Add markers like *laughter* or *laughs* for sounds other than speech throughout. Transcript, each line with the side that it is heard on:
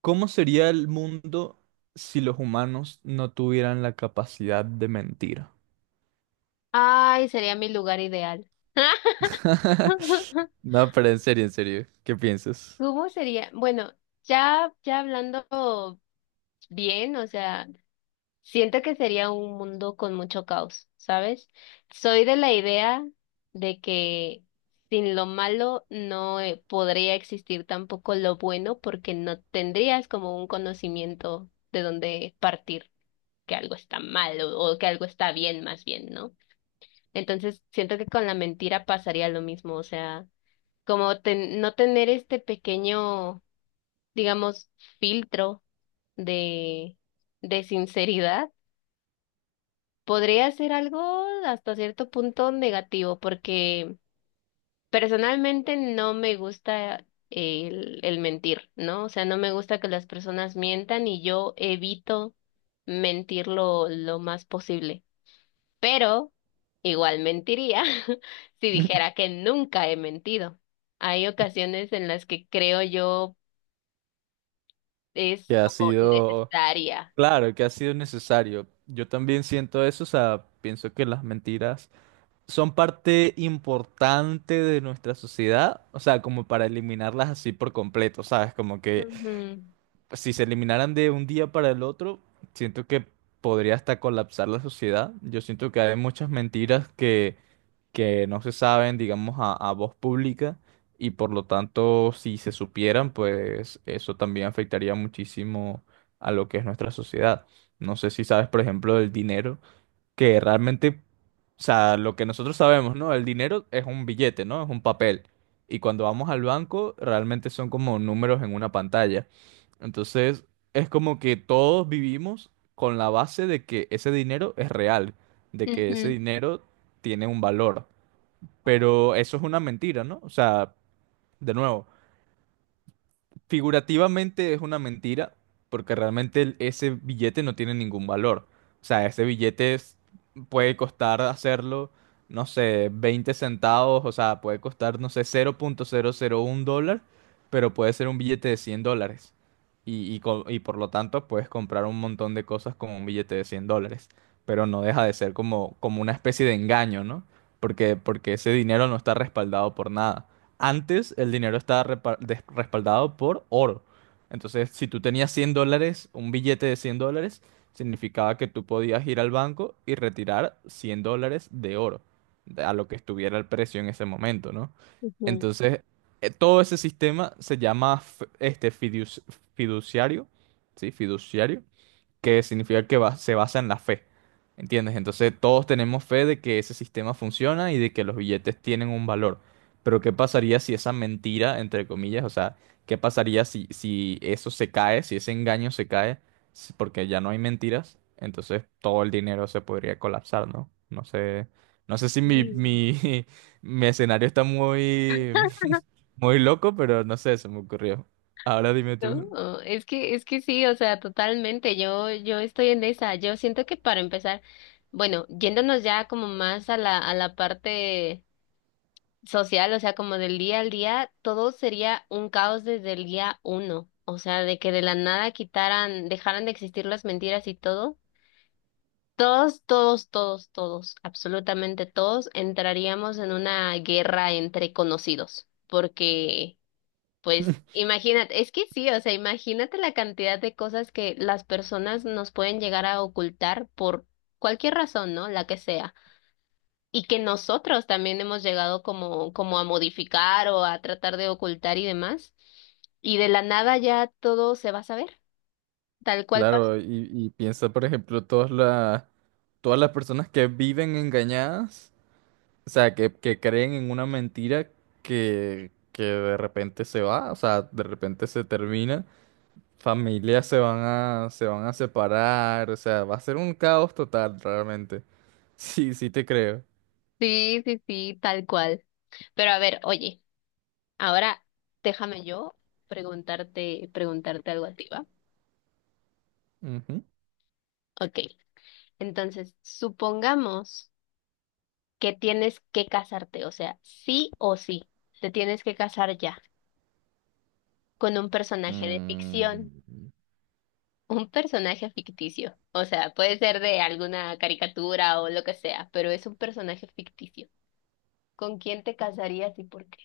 right: ¿Cómo sería el mundo si los humanos no tuvieran la capacidad de mentir?
left: Ay, sería mi lugar ideal.
right: *laughs*
left: *laughs*
right: No, pero en serio, ¿qué piensas?
left: ¿Cómo sería? Bueno, ya hablando bien, o sea, siento que sería un mundo con mucho caos, ¿sabes? Soy de la idea de que sin lo malo no podría existir tampoco lo bueno porque no tendrías como un conocimiento de dónde partir, que algo está mal o que algo está bien más bien, ¿no? Entonces, siento que con la mentira pasaría lo mismo, o sea, como no tener este pequeño, digamos, filtro de, de sinceridad, podría ser algo hasta cierto punto negativo, porque personalmente no me gusta el mentir, ¿no? O sea, no me gusta que las personas mientan y yo evito mentir lo más posible. Pero igual mentiría *laughs* si dijera
right: *laughs*
left: que nunca he mentido. Hay ocasiones en las que creo yo
right: Que
left: es
right: ha
left: como
right: sido,
left: necesaria.
right: claro, que ha sido necesario. Yo también siento eso, o sea, pienso que las mentiras son parte importante de nuestra sociedad, o sea, como para eliminarlas así por completo, ¿sabes? Como que
left: Ujú,
right: si se eliminaran de un día para el otro, siento que podría hasta colapsar la sociedad. Yo siento que hay muchas mentiras que no se saben, digamos, a voz pública y por lo tanto, si se supieran, pues eso también afectaría muchísimo a lo que es nuestra sociedad. No sé si sabes, por ejemplo, del dinero que realmente, o sea, lo que nosotros sabemos, ¿no? El dinero es un billete, ¿no? Es un papel. Y cuando vamos al banco, realmente son como números en una pantalla. Entonces, es como que todos vivimos con la base de que ese dinero es real, de que ese
left: ujú,
right: dinero tiene un valor. Pero eso es una mentira, ¿no? O sea, de nuevo. Figurativamente es una mentira, porque realmente ese billete no tiene ningún valor. O sea, ese billete puede costar hacerlo, no sé, 20 centavos, o sea, puede costar, no sé, 0,001 dólar, pero puede ser un billete de 100 dólares. Y por lo tanto puedes comprar un montón de cosas con un billete de 100 dólares, pero no deja de ser como, como una especie de engaño, ¿no? Porque ese dinero no está respaldado por nada. Antes el dinero estaba respaldado por oro. Entonces, si tú tenías 100 dólares, un billete de 100 dólares, significaba que tú podías ir al banco y retirar 100 dólares de oro, a lo que estuviera el precio en ese momento, ¿no?
left: ujú.
right: Entonces, todo ese sistema se llama este fiduciario, ¿sí? Fiduciario, que significa que se basa en la fe. ¿Entiendes? Entonces todos tenemos fe de que ese sistema funciona y de que los billetes tienen un valor. Pero ¿qué pasaría si esa mentira, entre comillas, o sea, qué pasaría si eso se cae, si ese engaño se cae, porque ya no hay mentiras? Entonces todo el dinero se podría colapsar, ¿no? No sé si
left: Sí.
right: *laughs* mi escenario está muy,
left: Ajá.
right: *laughs* muy loco, pero no sé, se me ocurrió. Ahora dime tú.
left: No, es que sí, o sea, totalmente, yo estoy en esa, yo siento que para empezar, bueno, yéndonos ya como más a la parte social, o sea, como del día al día, todo sería un caos desde el día uno, o sea, de que de la nada quitaran, dejaran de existir las mentiras y todo. Todos, todos, todos, todos, absolutamente todos entraríamos en una guerra entre conocidos, porque, pues, imagínate, es que sí, o sea, imagínate la cantidad de cosas que las personas nos pueden llegar a ocultar por cualquier razón, ¿no? La que sea, y que nosotros también hemos llegado como, como a modificar o a tratar de ocultar y demás, y de la nada ya todo se va a saber, tal cual pasó.
right: Claro, y piensa, por ejemplo, todas las personas que viven engañadas, o sea, que creen en una mentira que de repente se va, o sea, de repente se termina, familias se van a separar, o sea, va a ser un caos total realmente. *laughs* Sí, sí te creo.
left: Sí, sí, sí, tal cual. Pero a ver, oye. Ahora déjame yo preguntarte algo a ti, ¿va?
right: Ujú.
left: Ok. Entonces, supongamos que tienes que casarte, o sea, sí o sí, te tienes que casar ya con un personaje de ficción,
right: Mm,
left: un personaje ficticio. O sea, puede ser de alguna caricatura o lo que sea, pero es un personaje ficticio. ¿Con quién te casarías y por qué?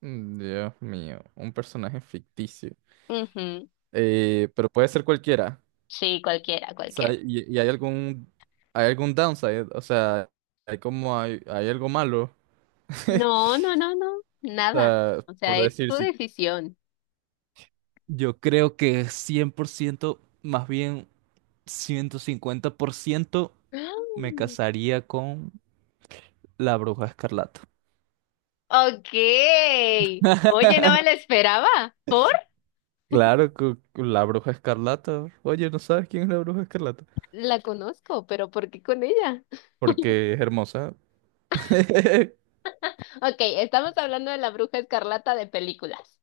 right: Dios mío, un personaje ficticio.
left: Ujú.
right: Pero puede ser cualquiera.
left: Sí, cualquiera,
right: O sea,
left: cualquiera.
right: y hay algún downside, o sea, hay algo malo. *laughs*
left: No, no, no, no,
right: O
left: nada.
right: sea,
left: O sea,
right: por
left: es
right: decir,
left: tu
right: si,
left: decisión.
right: yo creo que 100%, más bien 150%, me
left: *gasps*
right: casaría con la Bruja Escarlata.
left: Ok. Oye, no me la
right: *laughs*
left: esperaba. ¿Por?
right: Claro, la Bruja Escarlata, oye, ¿no sabes quién es la Bruja Escarlata?
left: La conozco, pero ¿por qué con ella?
right: Porque es hermosa. *laughs*
left: Ok, estamos hablando de la Bruja Escarlata de películas.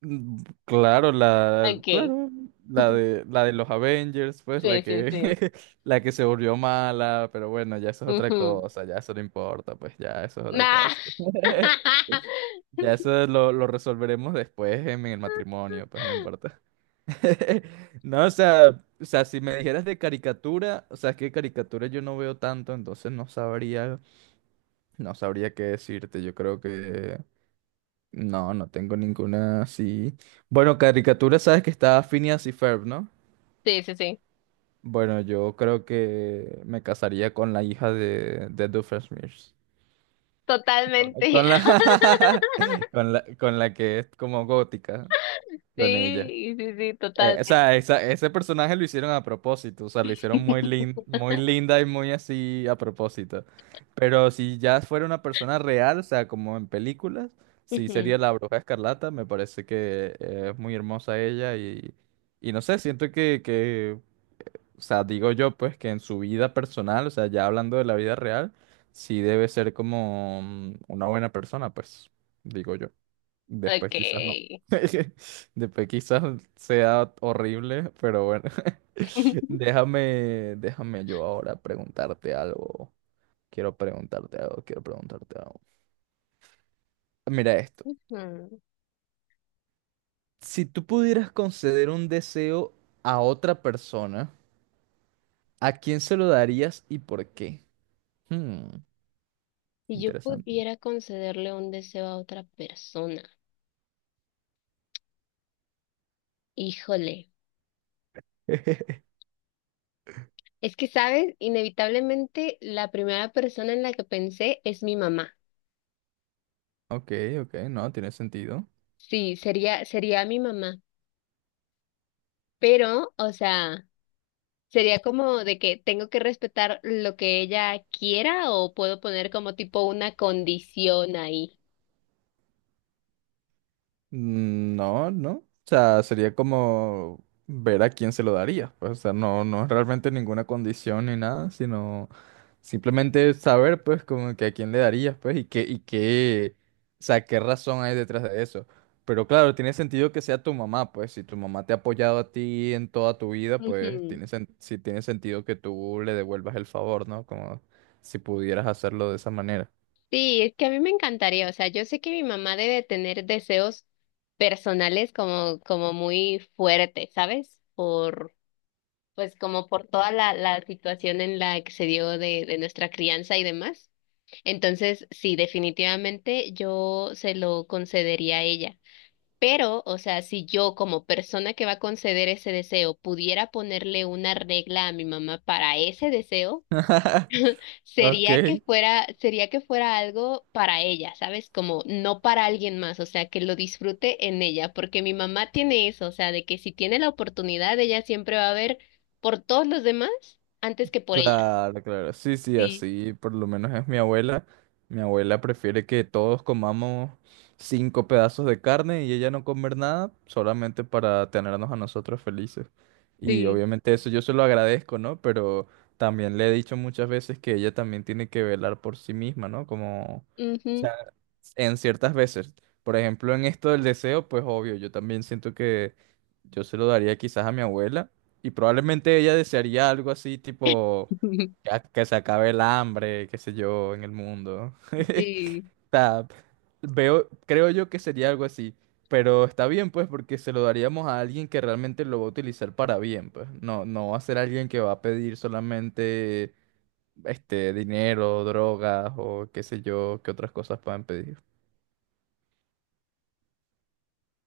right: Mm, Claro,
left: Ok.
right: claro, la de los Avengers, pues, la
left: Sí, sí,
right: que,
left: sí.
right: *laughs* la que se volvió mala, pero bueno, ya eso es otra
left: Ujú.
right: cosa, ya eso no importa, pues, ya eso es otra
left: Nah.
right: cosa.
left: *laughs*
right: *laughs* Ya eso lo resolveremos después en el matrimonio, pues no importa. *laughs* No, o sea, si me dijeras de caricatura, o sea, es que caricatura yo no veo tanto, entonces no sabría, no sabría qué decirte. Yo creo que no, no tengo ninguna así. Bueno, caricatura, sabes que está Phineas y Ferb, ¿no?
left: Sí, sí, sí.
right: Bueno, yo creo que me casaría con la hija de Doofenshmirtz. Con,
left: Totalmente.
right: con
left: *laughs*
right: la, *laughs* con la que es como gótica, con ella.
left: Sí, sí, sí,
right: O
left: totalmente.
right: sea, ese personaje lo hicieron a propósito, o sea, lo hicieron
left: *laughs*
right: muy linda y muy así a propósito. Pero si ya fuera una persona real, o sea, como en películas, sí
left: Ujú.
right: sería la Bruja Escarlata. Me parece que es muy hermosa ella y no sé, siento o sea, digo yo pues que en su vida personal, o sea, ya hablando de la vida real, sí debe ser como una buena persona, pues, digo yo. Después quizás no.
left: Ok.
right: *laughs* Después quizás sea horrible, pero bueno. *laughs*
left: *laughs*
right: Déjame yo ahora preguntarte algo. Quiero preguntarte algo, quiero preguntarte algo. Mira esto.
left: Ujú.
right: Si tú pudieras conceder un deseo a otra persona, ¿a quién se lo darías y por qué? Hmm,
left: Si yo
right: interesante.
left: pudiera concederle un deseo a otra persona, híjole.
right: *laughs*
left: Es que, ¿sabes? Inevitablemente la primera persona en la que pensé es mi mamá.
right: Ok, ok, no, tiene sentido.
left: Sí, sería mi mamá. Pero, o sea, sería como de que tengo que respetar lo que ella quiera o puedo poner como tipo una condición ahí.
right: No, no. O sea, sería como ver a quién se lo daría. Pues, o sea, no, no es realmente ninguna condición ni nada, sino simplemente saber, pues, como que a quién le darías, pues, y qué, o sea, qué razón hay detrás de eso. Pero claro, tiene sentido que sea tu mamá, pues, si tu mamá te ha apoyado a ti en toda tu vida, pues,
left: Ujú.
right: sí tiene sentido que tú le devuelvas el favor, ¿no? Como si pudieras hacerlo de esa manera.
left: Sí, es que a mí me encantaría. O sea, yo sé que mi mamá debe tener deseos personales como, como muy fuertes, ¿sabes? Por pues como por toda la situación en la que se dio de nuestra crianza y demás. Entonces, sí, definitivamente yo se lo concedería a ella. Pero, o sea, si yo como persona que va a conceder ese deseo pudiera ponerle una regla a mi mamá para ese deseo,
right: *laughs* Ok.
left: sería que fuera algo para ella, ¿sabes? Como no para alguien más, o sea, que lo disfrute en ella, porque mi mamá tiene eso, o sea, de que si tiene la oportunidad, ella siempre va a ver por todos los demás antes que por ella.
right: Claro, claro. Sí, sí,
left: Sí,
right: así por lo menos es mi abuela. Mi abuela prefiere que todos comamos cinco pedazos de carne y ella no comer nada solamente para tenernos a nosotros felices. Y
left: sí.
right: obviamente eso yo se lo agradezco, ¿no? Pero también le he dicho muchas veces que ella también tiene que velar por sí misma, ¿no? Como
left: Ujú.
right: en ciertas veces. Por ejemplo, en esto del deseo, pues obvio, yo también siento que yo se lo daría quizás a mi abuela, y probablemente ella desearía algo así tipo
left: *laughs*
right: ya que se acabe el hambre, qué sé yo, en el mundo. *laughs*
left: Sí,
right: O sea, veo, creo yo que sería algo así, pero está bien pues porque se lo daríamos a alguien que realmente lo va a utilizar para bien, pues. No, no va a ser alguien que va a pedir solamente este dinero, drogas o qué sé yo, qué otras cosas puedan pedir.